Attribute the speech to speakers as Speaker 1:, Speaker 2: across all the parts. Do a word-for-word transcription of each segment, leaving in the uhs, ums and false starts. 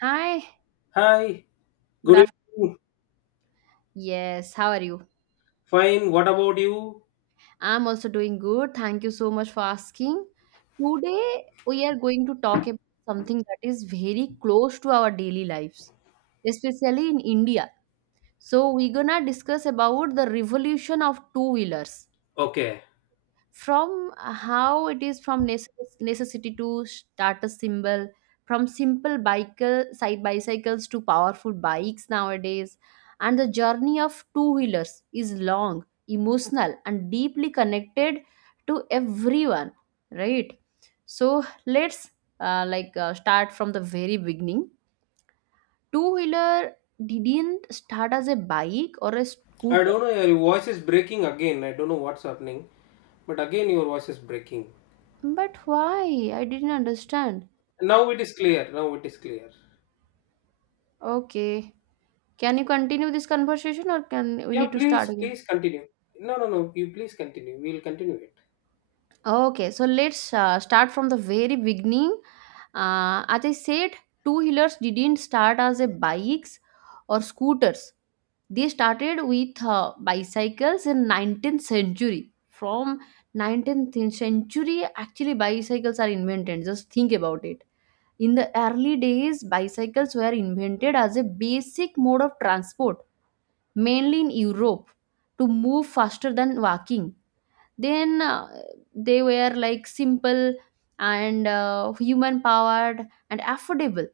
Speaker 1: Hi,
Speaker 2: Hi,
Speaker 1: good
Speaker 2: good
Speaker 1: afternoon.
Speaker 2: evening.
Speaker 1: Yes, how are you?
Speaker 2: Fine, what about you?
Speaker 1: I'm also doing good. Thank you so much for asking. Today, we are going to talk about something that is very close to our daily lives, especially in India. So, we're gonna discuss about the revolution of two wheelers,
Speaker 2: Okay.
Speaker 1: from uh, how it is from necess- necessity to status symbol, from simple bicycle side bicycles to powerful bikes nowadays. And the journey of two wheelers is long, emotional, and deeply connected to everyone, right? So let's uh, like uh, start from the very beginning. Two wheeler didn't start as a bike or a
Speaker 2: I
Speaker 1: scooter.
Speaker 2: don't know, your voice is breaking again. I don't know what's happening, but again, your voice is breaking.
Speaker 1: But why, I didn't understand.
Speaker 2: Now it is clear. Now it is clear.
Speaker 1: Okay. Can you continue this conversation or can we
Speaker 2: Yeah,
Speaker 1: need to start
Speaker 2: please,
Speaker 1: again?
Speaker 2: please continue. No, no, no, you please continue. We'll continue it.
Speaker 1: Okay, so let's uh, start from the very beginning. Uh, as I said, two wheelers didn't start as a bikes or scooters. They started with uh, bicycles in nineteenth century. From nineteenth century, actually bicycles are invented. Just think about it. In the early days, bicycles were invented as a basic mode of transport, mainly in Europe, to move faster than walking. Then uh, they were like simple and uh, human powered and affordable.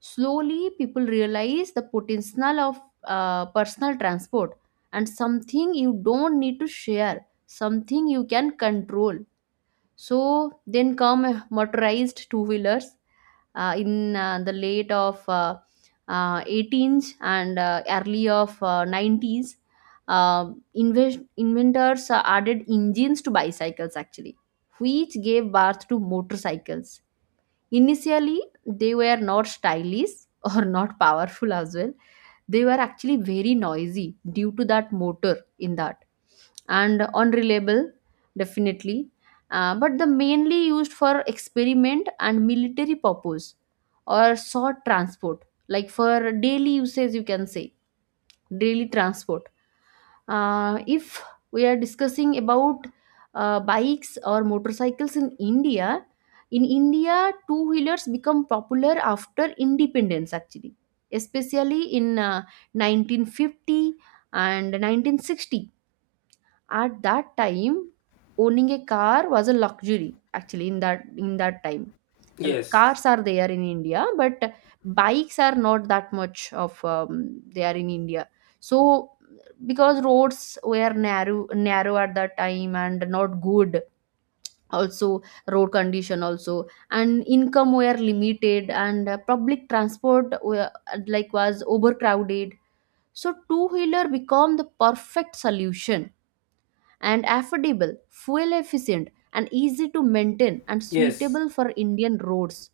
Speaker 1: Slowly, people realize the potential of uh, personal transport, and something you don't need to share, something you can control. So then come uh, motorized two wheelers uh, in uh, the late of uh, uh, eighteenth and uh, early of uh, nineties. Uh, invest- inventors uh, added engines to bicycles actually, which gave birth to motorcycles. Initially, they were not stylish or not powerful as well. They were actually very noisy due to that motor in that, and unreliable, definitely. Uh, but the mainly used for experiment and military purpose, or short transport, like for daily usage, you can say daily transport. Uh, if we are discussing about uh, bikes or motorcycles in India, in India, two wheelers become popular after independence, actually, especially in uh, nineteen fifty and nineteen sixty. At that time, owning a car was a luxury. Actually, in that in that time, L-
Speaker 2: Yes,
Speaker 1: cars are there in India, but bikes are not that much of um, they in India. So because roads were narrow narrow at that time, and not good also, road condition also, and income were limited, and uh, public transport were, like was, overcrowded. So two wheeler become the perfect solution, and affordable, fuel efficient, and easy to maintain and
Speaker 2: yes,
Speaker 1: suitable for Indian roads.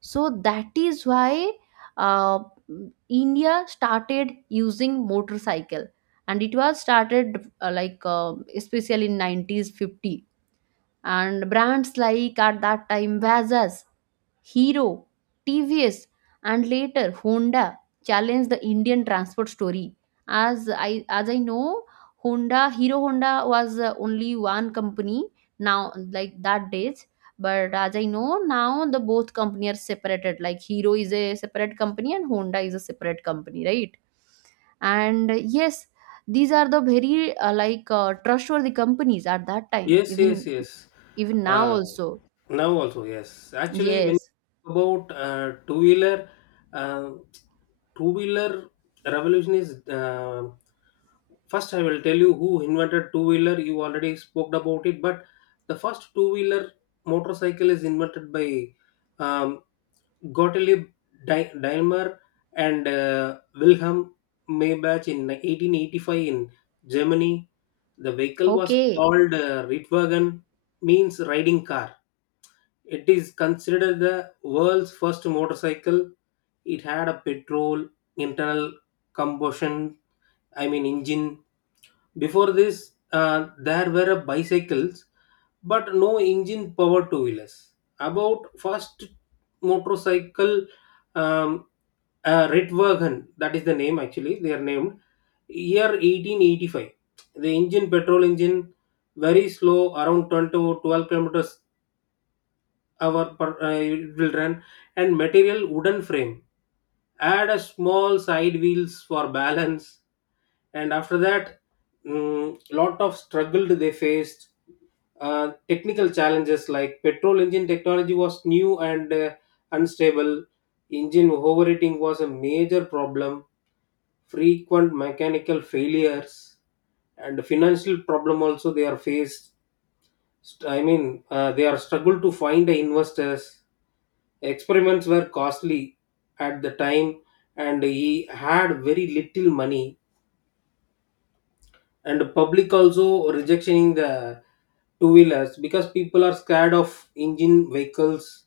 Speaker 1: So that is why uh, India started using motorcycle, and it was started uh, like uh, especially in nineties fifty, and brands like at that time Vazas, Hero, T V S, and later Honda challenged the Indian transport story. As I as I know, Honda Hero Honda was uh, only one company now, like that days. But as I know now, the both company are separated. Like Hero is a separate company and Honda is a separate company, right? and uh, yes these are the very uh, like uh, trustworthy companies at that time
Speaker 2: yes, yes,
Speaker 1: even,
Speaker 2: yes.
Speaker 1: even now
Speaker 2: Uh,
Speaker 1: also,
Speaker 2: Now also, yes. Actually, when you
Speaker 1: yes.
Speaker 2: talk about uh, two wheeler, uh, two wheeler revolution is uh, first. I will tell you who invented two wheeler. You already spoke about it, but the first two wheeler motorcycle is invented by um, Gottlieb Dai- Daimler and uh, Wilhelm Maybach in eighteen eighty-five in Germany. The vehicle was
Speaker 1: Okay.
Speaker 2: called uh, Rittwagen, means riding car. It is considered the world's first motorcycle. It had a petrol internal combustion, I mean engine. Before this, uh, there were a bicycles, but no engine powered two wheelers. About first motorcycle, um, uh, Ritwagen, that is the name actually. They are named year eighteen eighty-five. The engine petrol engine very slow, around twenty to twelve kilometers our per- uh, it will run, and material wooden frame add a small side wheels for balance. And after that, mm, lot of struggled they faced, uh, technical challenges like petrol engine technology was new and uh, unstable, engine overheating was a major problem, frequent mechanical failures, and financial problem also they are faced. St- I mean, uh, they are struggled to find the investors. Experiments were costly at the time, and he had very little money. And the public also rejecting the two wheelers because people are scared of engine vehicles,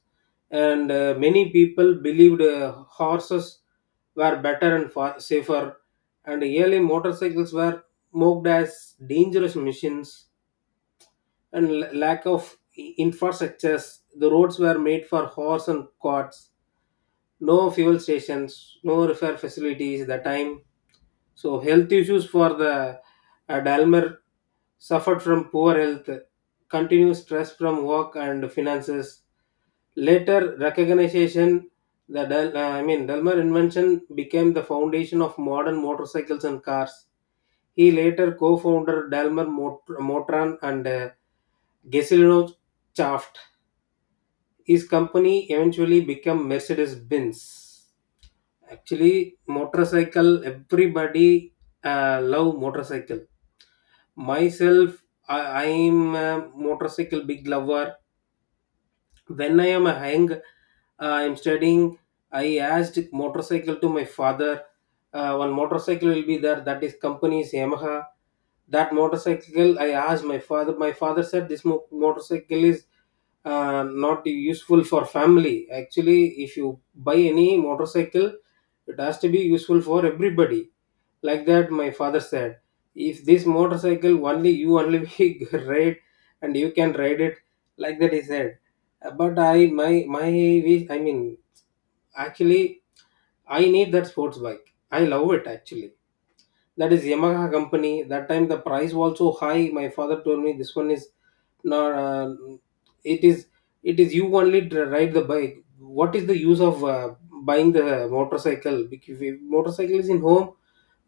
Speaker 2: and uh, many people believed uh, horses were better and far safer. And early motorcycles were mocked as dangerous machines, and l- lack of i- infrastructures. The roads were made for horse and carts. No fuel stations, no repair facilities at the time. So health issues for the uh, Dalmer suffered from poor health, continuous stress from work and finances. Later recognition, the Del- uh, I mean, Delmer invention became the foundation of modern motorcycles and cars. He later co-founded Dalmer Mot- Motran and uh, Gesellino. His company eventually became Mercedes-Benz. Actually, motorcycle, everybody uh, love motorcycle. Myself, I am a motorcycle big lover. When I am a young, I am studying. I asked motorcycle to my father. Uh, one motorcycle will be there. That is company's Yamaha. That motorcycle I asked my father. My father said this mo- motorcycle is uh, not useful for family. Actually, if you buy any motorcycle, it has to be useful for everybody, like that, my father said. If this motorcycle only, you only we ride and you can ride it. Like that, he said. Uh, But I, my, my, wish- I mean, actually, I need that sports bike. I love it actually, that is Yamaha company. That time the price was so high. My father told me this one is not. Uh, it is, it is you only dri- ride the bike. What is the use of uh, buying the motorcycle? Because if motorcycle is in home,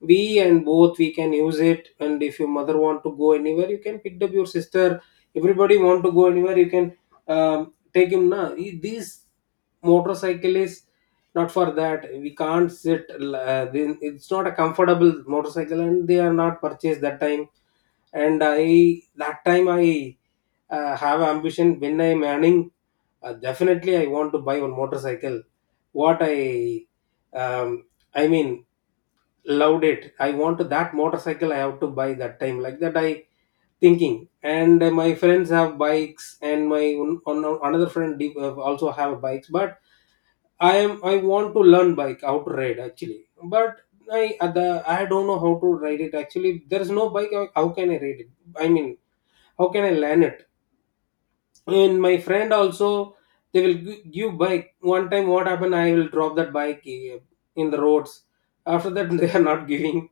Speaker 2: we and both we can use it. And if your mother want to go anywhere, you can pick up your sister. Everybody want to go anywhere, you can um, take him. Now these motorcyclists not for that, we can't sit. Uh, then it's not a comfortable motorcycle and they are not purchased that time. And I that time I uh, have ambition when I'm earning, uh, definitely I want to buy one motorcycle. What I um, I mean, loved it, I want to that motorcycle I have to buy that time, like that I thinking. And uh, my friends have bikes and my one, one- another friend uh, also have bikes, but I am I want to learn bike how to ride actually. But I uh, the I don't know how to ride it actually. There is no bike. How how can I ride it? I mean, how can I learn it? And my friend also, they will gi- give bike. One time, what happened? I will drop that bike uh, in the roads. After that, they are not giving.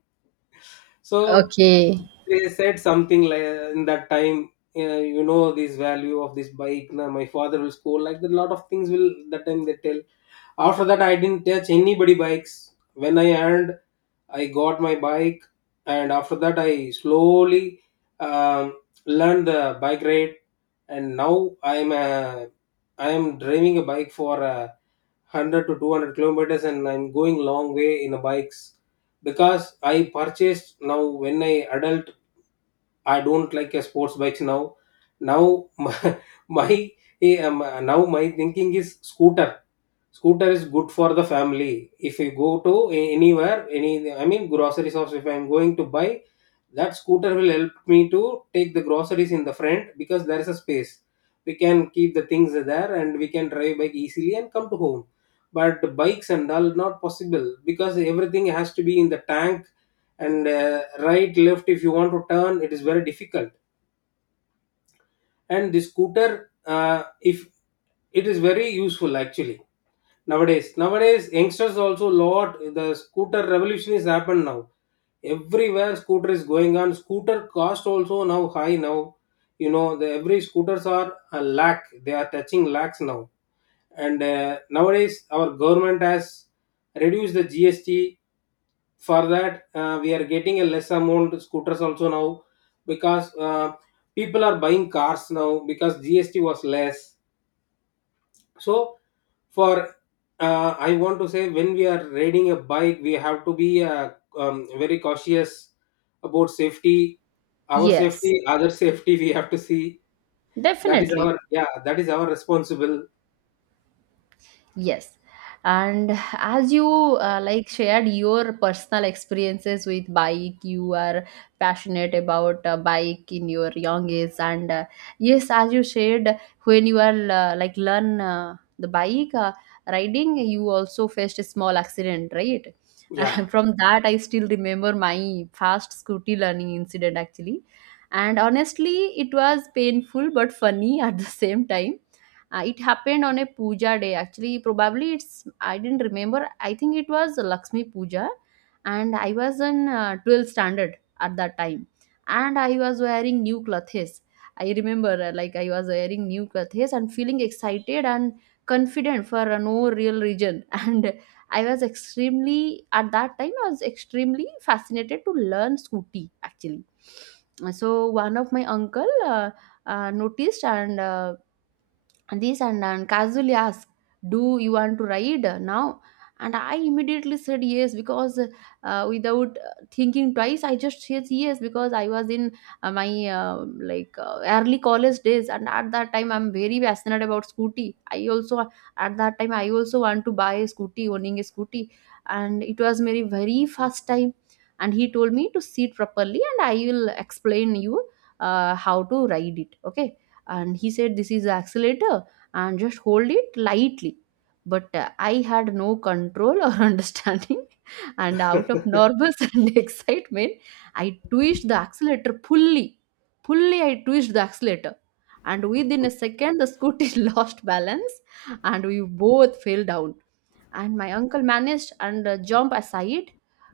Speaker 2: So
Speaker 1: Okay.
Speaker 2: they said something like in that time. Uh, you know this value of this bike. Now my father will score like that, lot of things will that time they tell. After that, I didn't touch anybody bikes. When I earned, I got my bike, and after that, I slowly um, learned the bike ride. And now I'm uh, i I'm driving a bike for uh, one hundred to two hundred kilometers, and I'm going long way in a bikes because I purchased now when I adult, I don't like a sports bikes now. Now my, my eh, um, now my thinking is scooter. Scooter is good for the family. If you go to a- anywhere, any I mean grocery shops, if I'm going to buy, that scooter will help me to take the groceries in the front because there is a space. We can keep the things there and we can drive bike easily and come to home. But bikes and all not possible because everything has to be in the tank, and uh, right left if you want to turn, it is very difficult. And the scooter uh, if it is very useful actually. Nowadays nowadays youngsters also lot, the scooter revolution is happened now. Everywhere scooter is going on, scooter cost also now high now. You know, the every scooters are a lakh, they are touching lakhs now. And uh, nowadays our government has reduced the GST. For that, uh, we are getting a less amount scooters also now, because uh, people are buying cars now because GST was less. So for uh, I want to say, when we are riding a bike, we have to be uh, um, very cautious about safety, our
Speaker 1: Yes,
Speaker 2: safety, other safety we have to see. That is
Speaker 1: definitely.
Speaker 2: our, yeah, that is our responsible.
Speaker 1: Yes. And as you uh, like shared your personal experiences with bike, you are passionate about uh, bike in your young age. And uh, yes, as you shared, when you are uh, like learn uh, the bike uh, riding, you also faced a small accident, right?
Speaker 2: Yeah.
Speaker 1: From that, I still remember my fast scooty learning incident actually. And honestly, it was painful but funny at the same time. Uh, it happened on a puja day actually. Probably it's, I didn't remember, I think it was Lakshmi Puja. And I was in uh, twelfth standard at that time, and I was wearing new clothes. I remember uh, like I was wearing new clothes and feeling excited and confident for uh, no real reason. And I was extremely, at that time I was extremely fascinated to learn scooty actually. So one of my uncle uh, uh, noticed and uh, and this and, and casually asked, do you want to ride now? And I immediately said yes, because uh, without uh, thinking twice I just said yes. Because I was in uh, my uh, like uh, early college days, and at that time I'm very passionate about scooty. I also, at that time I also want to buy a scooty, owning a scooty. And it was my very first time. And he told me to sit properly, and I will explain you uh, how to ride it, okay. And he said, this is the accelerator, and just hold it lightly. But uh, I had no control or understanding, and out of nervous and excitement, I twitched the accelerator fully. Fully, I twitched the accelerator. And within a second, the scooter lost balance and we both fell down. And my uncle managed and uh, jump aside,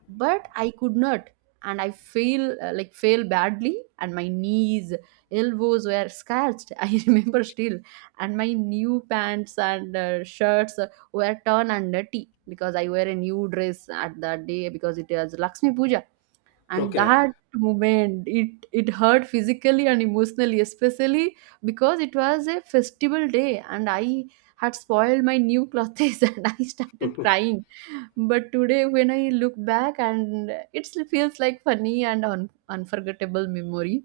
Speaker 1: but I could not. And I fell, uh, like fell badly, and my knees, elbows were scratched. I remember still. And my new pants and uh, shirts uh, were torn and dirty, because I wear a new dress at that day because it was Lakshmi Puja. And
Speaker 2: Okay.
Speaker 1: that moment, it it hurt physically and emotionally, especially because it was a festival day and I had spoiled my new clothes, and I started crying. But today, when I look back, and it feels like funny and un- unforgettable memory,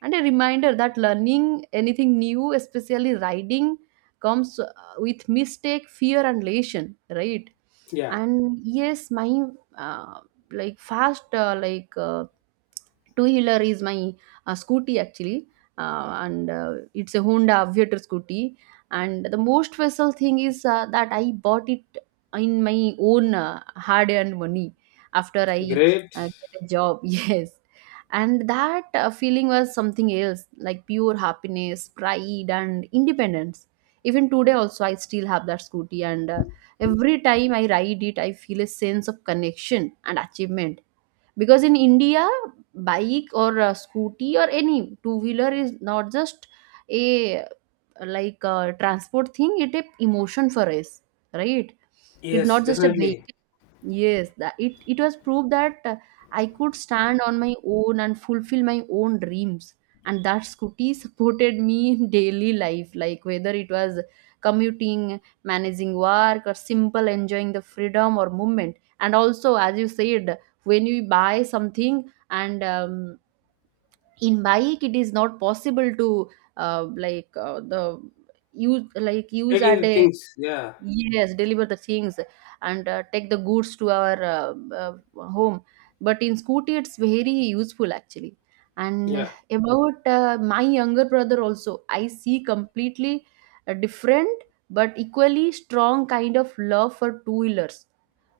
Speaker 1: and a reminder that learning anything new, especially riding, comes uh, with mistake, fear and elation, right?
Speaker 2: Yeah.
Speaker 1: And yes, my uh, like fast uh, like uh, two wheeler is my uh, scooty actually. Uh, and uh, it's a Honda Aviator scooty. And the most special thing is uh, that I bought it in my own uh, hard earned money after I
Speaker 2: Great.
Speaker 1: uh, get a job. Yes. And that uh, feeling was something else, like pure happiness, pride and independence. Even today also, I still have that scooty. And uh, Every time I ride it, I feel a sense of connection and achievement. Because in India, bike or a scooty or any two wheeler is not just a uh, like a transport thing; it a emotion for us, right? It's
Speaker 2: Yes,
Speaker 1: not just a
Speaker 2: definitely.
Speaker 1: vehicle. Yes, that it, it was proof that uh, I could stand on my own and fulfill my own dreams. And that scooty supported me in daily life, like whether it was commuting, managing work, or simple enjoying the freedom or movement. And also, as you said, when you buy something and um, in bike, it is not possible to uh, like uh, the use like use
Speaker 2: Taking
Speaker 1: at
Speaker 2: the
Speaker 1: a,
Speaker 2: things, yeah.
Speaker 1: yes, deliver the things and uh, take the goods to our uh, uh, home. But in scooty, it's very useful actually. And
Speaker 2: Yeah.
Speaker 1: about uh, my younger brother also, I see completely uh, different but equally strong kind of love for two wheelers.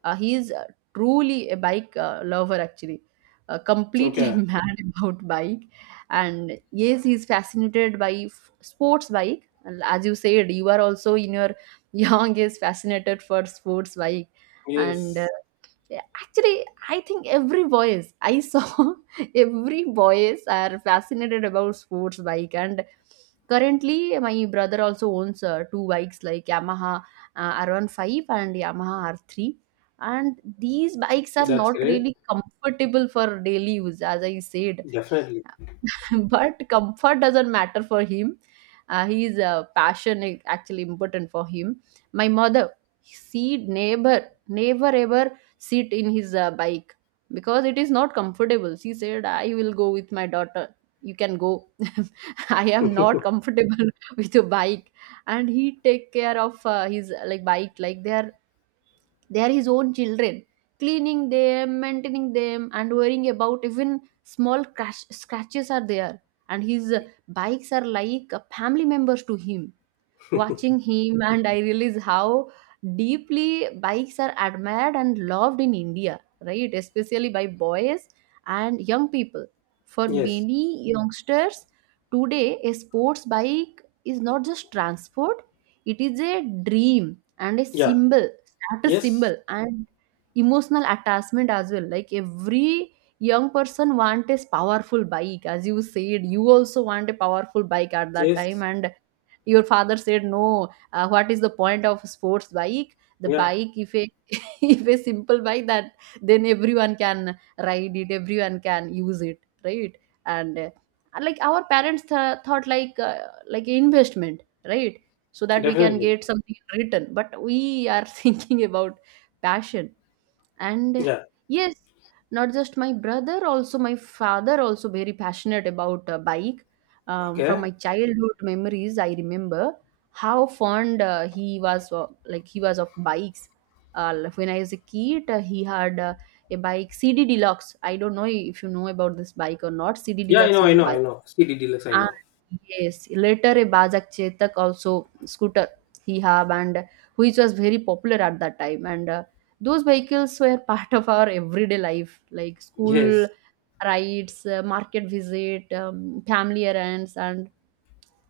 Speaker 1: Uh, he is uh, truly a bike uh, lover, actually, uh, completely
Speaker 2: Okay.
Speaker 1: mad about bike. And yes, he's fascinated by f- sports bike. And as you said, you are also in your young age fascinated for sports bike. And uh,
Speaker 2: Yes,
Speaker 1: yeah, actually, I think every boys I saw, every boys are fascinated about sports bike. And currently, my brother also owns uh, two bikes like Yamaha uh, R fifteen and Yamaha R three, and these bikes are
Speaker 2: that's
Speaker 1: not
Speaker 2: great.
Speaker 1: really comfortable for daily use, as I said.
Speaker 2: Definitely.
Speaker 1: But comfort doesn't matter for him. Uh, his uh, passion is actually important for him. My mother, she never, never ever sit in his uh, bike, because it is not comfortable. She said, I will go with my daughter, you can go. I am not comfortable with a bike. And he take care of uh, his uh, like bike, like they are, they are his own children, cleaning them, maintaining them and worrying about even small crash, scratches are there. And his uh, bikes are like uh, family members to him. Watching him, and I realize how deeply bikes are admired and loved in India, right, especially by boys and young people. For
Speaker 2: Yes.
Speaker 1: many youngsters today, a sports bike is not just transport, it is a dream and a
Speaker 2: Yeah.
Speaker 1: symbol, status
Speaker 2: Yes.
Speaker 1: symbol, and emotional attachment as well. Like every young person want a powerful bike. As you said, you also want a powerful bike at that time,
Speaker 2: Yes.
Speaker 1: and your father said no. Uh, what is the point of sports bike, the
Speaker 2: Yeah.
Speaker 1: bike, if a if a simple bike, that then everyone can ride it, everyone can use it, right? And uh, like our parents th- thought like uh, like investment, right, so that we can
Speaker 2: Definitely.
Speaker 1: get something in return. But we are thinking about passion. And
Speaker 2: Yeah.
Speaker 1: yes, not just my brother, also my father also very passionate about uh, bike. Um, from
Speaker 2: Okay.
Speaker 1: my childhood memories, I remember how fond uh, he was uh, like he was of bikes. uh, like when I was a kid, uh, he had uh, a bike, CD Deluxe. I don't know if you know about this bike or not. CD
Speaker 2: Yeah, I
Speaker 1: Deluxe
Speaker 2: know, I
Speaker 1: is a
Speaker 2: know, I
Speaker 1: bike.
Speaker 2: know. C D Deluxe, I
Speaker 1: Ah,
Speaker 2: know.
Speaker 1: yes. Later, a Bajak Chetak also scooter he have and which was very popular at that time. And uh, those vehicles were part of our everyday life, like school
Speaker 2: Yes.
Speaker 1: rides, uh, market visit, um, family errands, and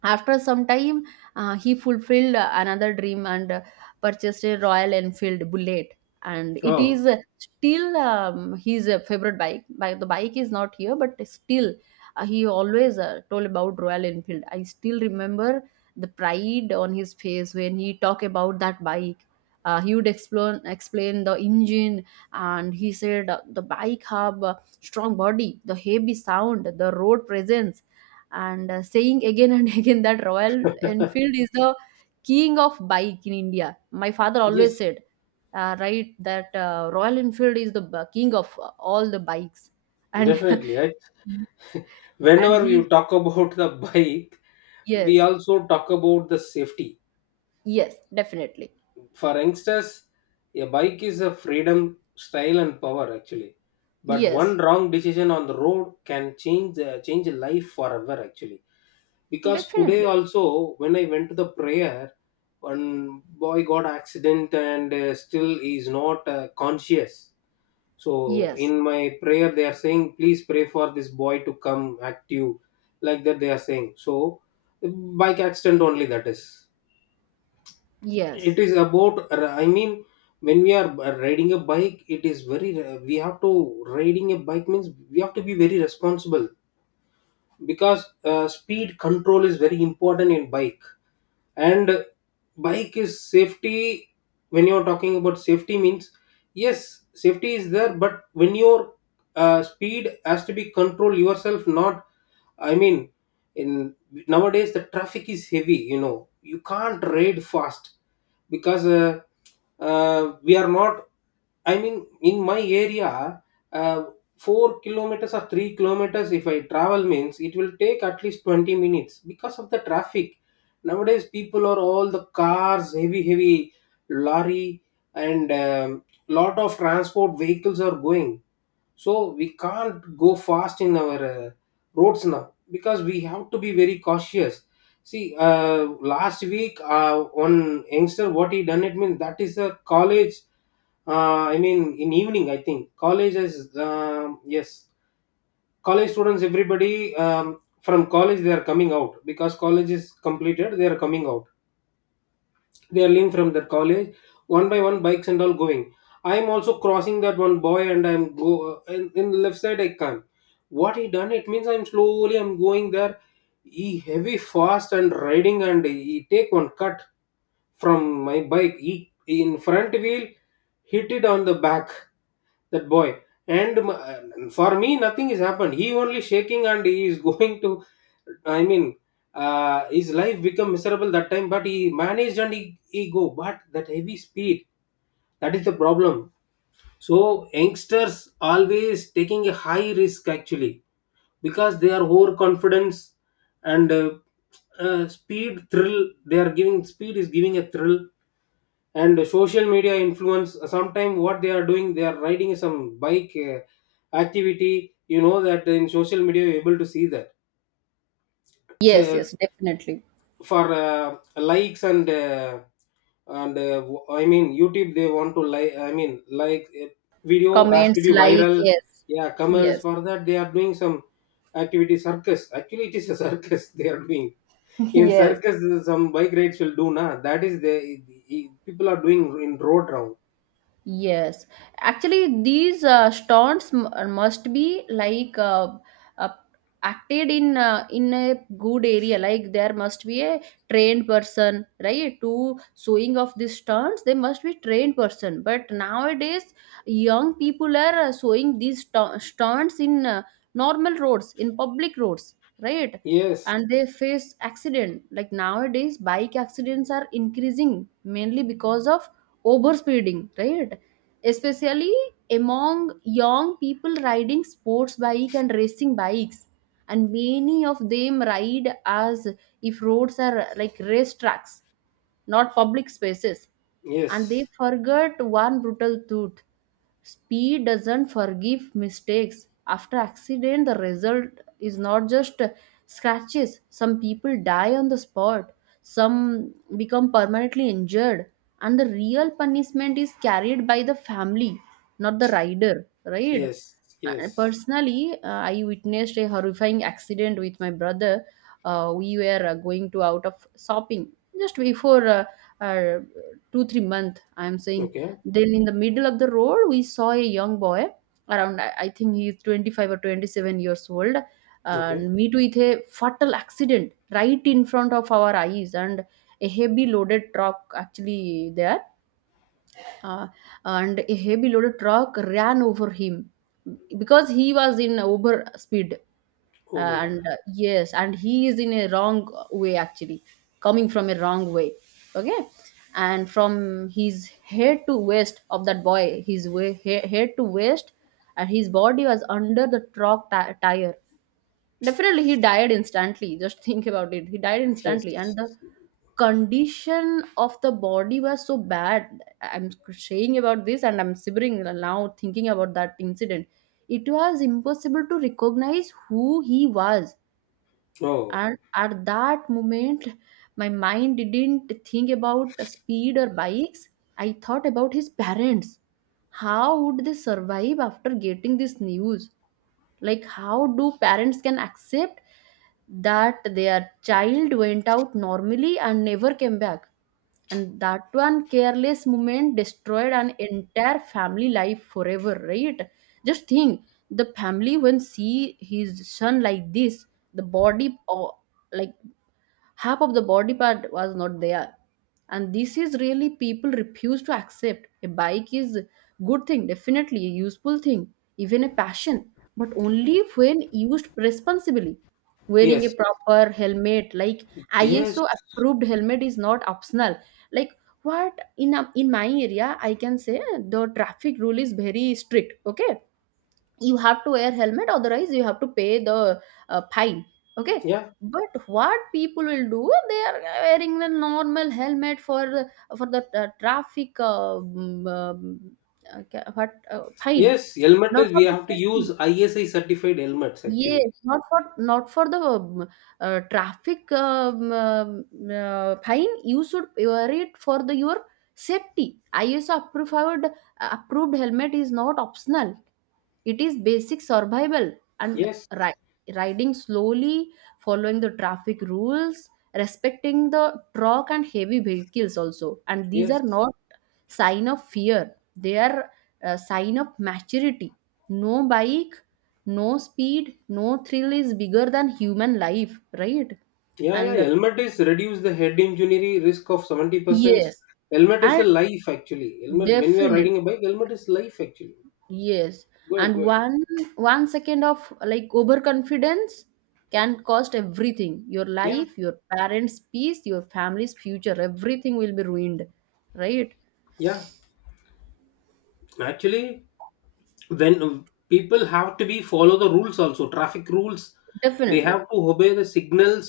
Speaker 1: after some time, uh, he fulfilled uh, another dream and uh, purchased a Royal Enfield Bullet. And it
Speaker 2: Oh.
Speaker 1: is uh, still um, his uh, favorite bike. By the bike is not here, but still uh, he always uh, told about Royal Enfield. I still remember the pride on his face when he talked about that bike. Uh, he would explain explain the engine, and he said uh, the bike have a strong body, the heavy sound, the road presence and uh, saying again and again that Royal Enfield is the king of bike in India. My father always
Speaker 2: yes.
Speaker 1: said, uh, right, that uh, Royal Enfield is the b- king of uh, all the bikes, and
Speaker 2: Definitely. Right.
Speaker 1: and
Speaker 2: Whenever we
Speaker 1: he.
Speaker 2: talk about the bike, we
Speaker 1: Yes.
Speaker 2: also talk about the safety.
Speaker 1: Yes, definitely.
Speaker 2: For youngsters, a bike is a freedom, style, and power actually. But one
Speaker 1: Yes,
Speaker 2: wrong decision on the road can change the change a life forever actually. Because today
Speaker 1: definitely.
Speaker 2: also, when I went to the prayer, one boy got accident and uh, still he is not uh, conscious. So
Speaker 1: Yes.
Speaker 2: in my prayer they are saying, please pray for this boy to come active, like that they are saying. So bike accident only, that is, it
Speaker 1: Yes.
Speaker 2: is about, I mean, when we are riding a bike, it is very we have to, riding a bike means we have to be very responsible. Because uh, speed control is very important in bike. And bike is safety, when you're talking about safety means, yes safety is there, but when your uh, speed has to be control yourself, not, I mean, in nowadays the traffic is heavy, you know, you can't ride fast. Because uh, uh, we are not, I mean in my area, uh, four kilometers or three kilometers if I travel means it will take at least twenty minutes because of the traffic. Nowadays people are all the cars, heavy heavy lorry and um, lot of transport vehicles are going, so we can't go fast in our uh, roads now, because we have to be very cautious. See, uh, last week uh, one youngster, what he done, it means, that is a college, uh, I mean in evening, I think college is um, yes, college students everybody um, from college they are coming out because college is completed, they are coming out, they are leaving from their college. One by one bikes and all going, I'm also crossing that one boy, and I'm go uh, in, in the left side I can't, what he done, it means, I'm slowly I'm going there, he heavy fast and riding, and he take one cut from my bike, he in front wheel hit it on the back, that boy. And m- uh, for me nothing is happened, he only shaking and he is going to, I mean, uh, his life become miserable that time, but he managed and he, he go, but that heavy speed, that is the problem. So youngsters always taking a high risk actually, because they are overconfidence, and uh, uh, speed thrill, they are giving, speed is giving a thrill. And social media influence, sometimes what they are doing, they are riding some bike uh, activity, you know that in social media you're able to see that.
Speaker 1: Yes.
Speaker 2: So
Speaker 1: Yes, definitely.
Speaker 2: for uh, likes and uh, and uh, w- I mean YouTube, they want to like, I mean, like uh, video has to
Speaker 1: Comments,
Speaker 2: be
Speaker 1: like,
Speaker 2: viral.
Speaker 1: yes.
Speaker 2: Yeah, comments,
Speaker 1: Yes.
Speaker 2: for that they are doing some activity, circus, actually it is a circus they are doing. In
Speaker 1: Yes.
Speaker 2: circus uh, some bike rides will do na, that is the, people are doing in road round.
Speaker 1: Yes, actually, these uh, stunts m- uh, must be like uh, uh, acted in uh, in a good area. Like there must be a trained person, right? To showing of these stunts, they must be trained person. But nowadays, young people are uh, showing these stu- stunts in uh, normal roads, in public roads, right?
Speaker 2: Yes.
Speaker 1: And they face accident. Like nowadays, bike accidents are increasing mainly because of overspeeding, right, especially among young people riding sports bike and racing bikes, and many of them ride as if roads are like race tracks, not public spaces. And they
Speaker 2: Yes,
Speaker 1: forget one brutal truth. Speed doesn't forgive mistakes. After accident, the result is not just scratches. Some people die on the spot. Some become permanently injured. And the real punishment is carried by the family, not the rider, right?
Speaker 2: yes,
Speaker 1: Uh,
Speaker 2: yes.
Speaker 1: personally uh, I witnessed a horrifying accident with my brother. Uh, we were uh, going to out of shopping just before uh, uh, two three month I'm saying.
Speaker 2: Okay,
Speaker 1: Then in the middle of the road, we saw a young boy around, I I think he is twenty-five or twenty-seven years old,
Speaker 2: okay.
Speaker 1: and meet with a fatal accident right in front of our eyes, and a heavy loaded truck actually there, uh, and a heavy loaded truck ran over him because he was in over speed.
Speaker 2: Oh my
Speaker 1: uh,
Speaker 2: God.
Speaker 1: and uh, yes, and he is in a wrong way actually, coming from a wrong way, okay. And from his head to waist of that boy, his way, he- head to waist, and his body was under the truck ti- tire. Definitely, he died instantly. Just think about it. He died
Speaker 2: Yes.
Speaker 1: instantly, and the condition of the body was so bad. I'm saying about this, and I'm shivering now thinking about that incident. It was impossible to recognize who he was,
Speaker 2: Oh,
Speaker 1: and at that moment, my mind didn't think about speed or bikes. I thought about his parents. How would they survive after getting this news? Like how do parents can accept that their child went out normally and never came back, and that one careless moment destroyed an entire family life forever, right? Just think, the family when see his son like this, the body, or like half of the body part was not there. And this is really people refuse to accept. A bike is good thing, definitely a useful thing, even a passion, but only when used responsibly, wearing a
Speaker 2: yes,
Speaker 1: proper helmet. Like
Speaker 2: yes,
Speaker 1: ISO approved helmet is not optional. Like, what, in in my area, I can say, the traffic rule is very strict, okay. You have to wear helmet, otherwise you have to pay the uh, fine, okay.
Speaker 2: yeah,
Speaker 1: But what people will do, they are wearing the normal helmet for for the uh, traffic uh, um, um, uh, ca- what, uh, fine.
Speaker 2: yes. Helmet is,
Speaker 1: Not for
Speaker 2: we
Speaker 1: the
Speaker 2: have to
Speaker 1: safety.
Speaker 2: use I S I certified helmets actually.
Speaker 1: Yes, not for not for the um, uh, traffic um, um, uh, fine. You should wear it for the your safety. ISO approved approved helmet is not optional. It is basic survival. And
Speaker 2: Yes,
Speaker 1: ri- riding slowly, following the traffic rules, respecting the truck and heavy vehicles also. And these
Speaker 2: yes,
Speaker 1: are not sign of fear; they are a sign of maturity. No bike, no speed, no thrill is bigger than human life, right?
Speaker 2: yeah, yeah.
Speaker 1: And
Speaker 2: Helmet is reduce the head injury risk of seventy percent.
Speaker 1: yes,
Speaker 2: Helmet is a
Speaker 1: and
Speaker 2: life actually. Helmet, when we are
Speaker 1: definitely.
Speaker 2: riding a bike, helmet is life actually.
Speaker 1: Yes,
Speaker 2: Good,
Speaker 1: and
Speaker 2: good.
Speaker 1: one one second of like overconfidence can cost everything. Your
Speaker 2: Yeah,
Speaker 1: life, your parents' peace, your family's future, everything will be ruined, right?
Speaker 2: yeah. Actually, when uh, people have to be follow the rules also, traffic rules, they have
Speaker 1: Definitely.
Speaker 2: to obey the signals,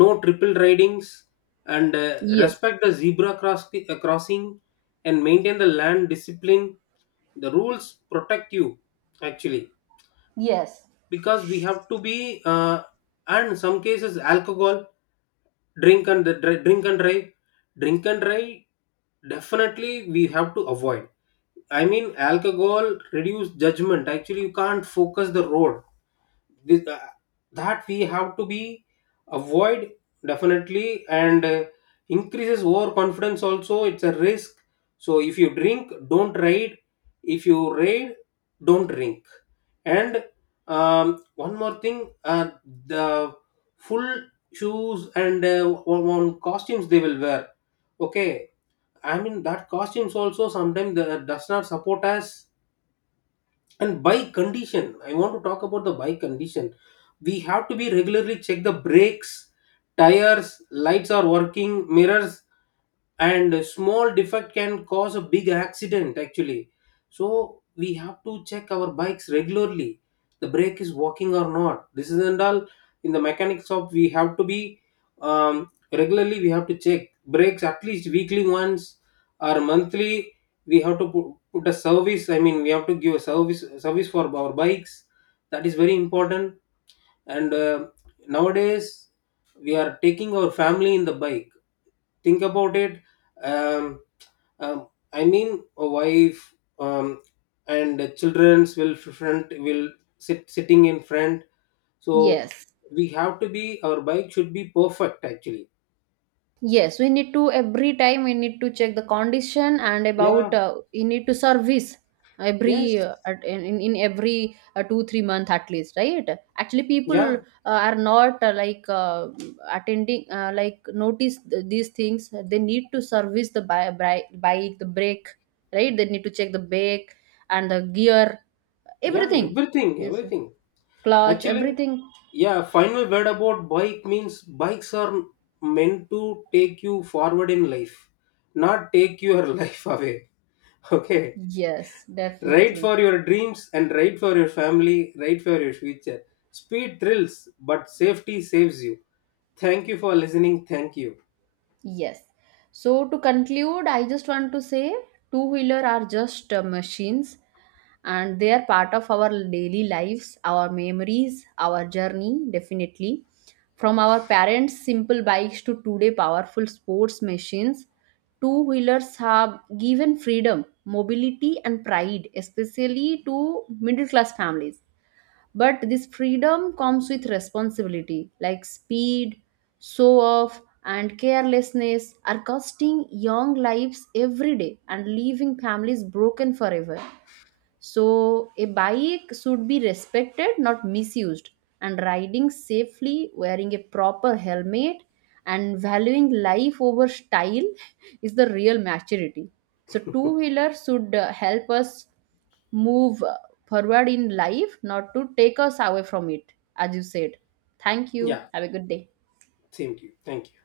Speaker 2: no triple ridings, and uh,
Speaker 1: Yes.
Speaker 2: respect the zebra cross- uh, crossing, and maintain the land discipline. The rules protect you actually,
Speaker 1: Yes.
Speaker 2: because we have to be uh, and some cases alcohol, drink and dri- drink and drive, drink and drive, definitely we have to avoid. I mean, alcohol reduce judgment actually, you can't focus the road. this, uh, that we have to be avoid definitely. And uh, increases overconfidence also, it's a risk. So if you drink, don't ride. If you ride, don't drink. And um, one more thing, uh, the full shoes and uh, on, on costumes they will wear, okay, I mean that costumes also sometimes the, does not support us. And by condition, I want to talk about the by condition, we have to be regularly check the brakes, tires, lights are working, mirrors. And a small defect can cause a big accident actually, so we have to check our bikes regularly, the brake is working or not, this isn't all, in the mechanic shop we have to be um, regularly, we have to check brakes at least weekly once or monthly. We have to put, put a service, I mean we have to give a service service for our bikes, that is very important. And uh, nowadays we are taking our family in the bike, think about it, um, um, I mean a wife, um, and the children's will f- front will sit sitting in front. So
Speaker 1: Yes.
Speaker 2: we have to be, our bike should be perfect actually.
Speaker 1: Yes, we need to. Every time we need to check the condition, and about,
Speaker 2: Yeah.
Speaker 1: uh, we need to service every
Speaker 2: Yes.
Speaker 1: uh, at, in, in in every uh, two three month at least, right. Actually people
Speaker 2: Yeah.
Speaker 1: uh, are not uh, like uh, attending uh, like notice th- these things. They need to service the bi- bri- bike, the brake, right? They need to check the brake and the gear,
Speaker 2: Yeah,
Speaker 1: everything
Speaker 2: everything,
Speaker 1: is
Speaker 2: everything
Speaker 1: clutch,
Speaker 2: actually.
Speaker 1: everything.
Speaker 2: Yeah, final word about bike means, bikes are meant to take you forward in life, not take your life away. Okay.
Speaker 1: Yes,
Speaker 2: Write
Speaker 1: definitely.
Speaker 2: for your dreams and write for your family, write for your future. Speed thrills, but safety saves you. Thank you for listening. Thank you.
Speaker 1: Yes. So to conclude, I just want to say two wheeler are just uh, machines, and they are part of our daily lives, our memories, our journey, definitely. From our parents' simple bikes to today powerful sports machines, two wheelers have given freedom, mobility and pride, especially to middle class families. But this freedom comes with responsibility. Like speed, show off and carelessness are costing young lives every day and leaving families broken forever. So, a bike should be respected, not misused. And riding safely, wearing a proper helmet, and valuing life over style is the real maturity. So, two wheeler should uh, help us move uh, forward in life, not to take us away from it, as you said. Thank you.
Speaker 2: Yeah,
Speaker 1: Have a good day.
Speaker 2: same to you. Thank you.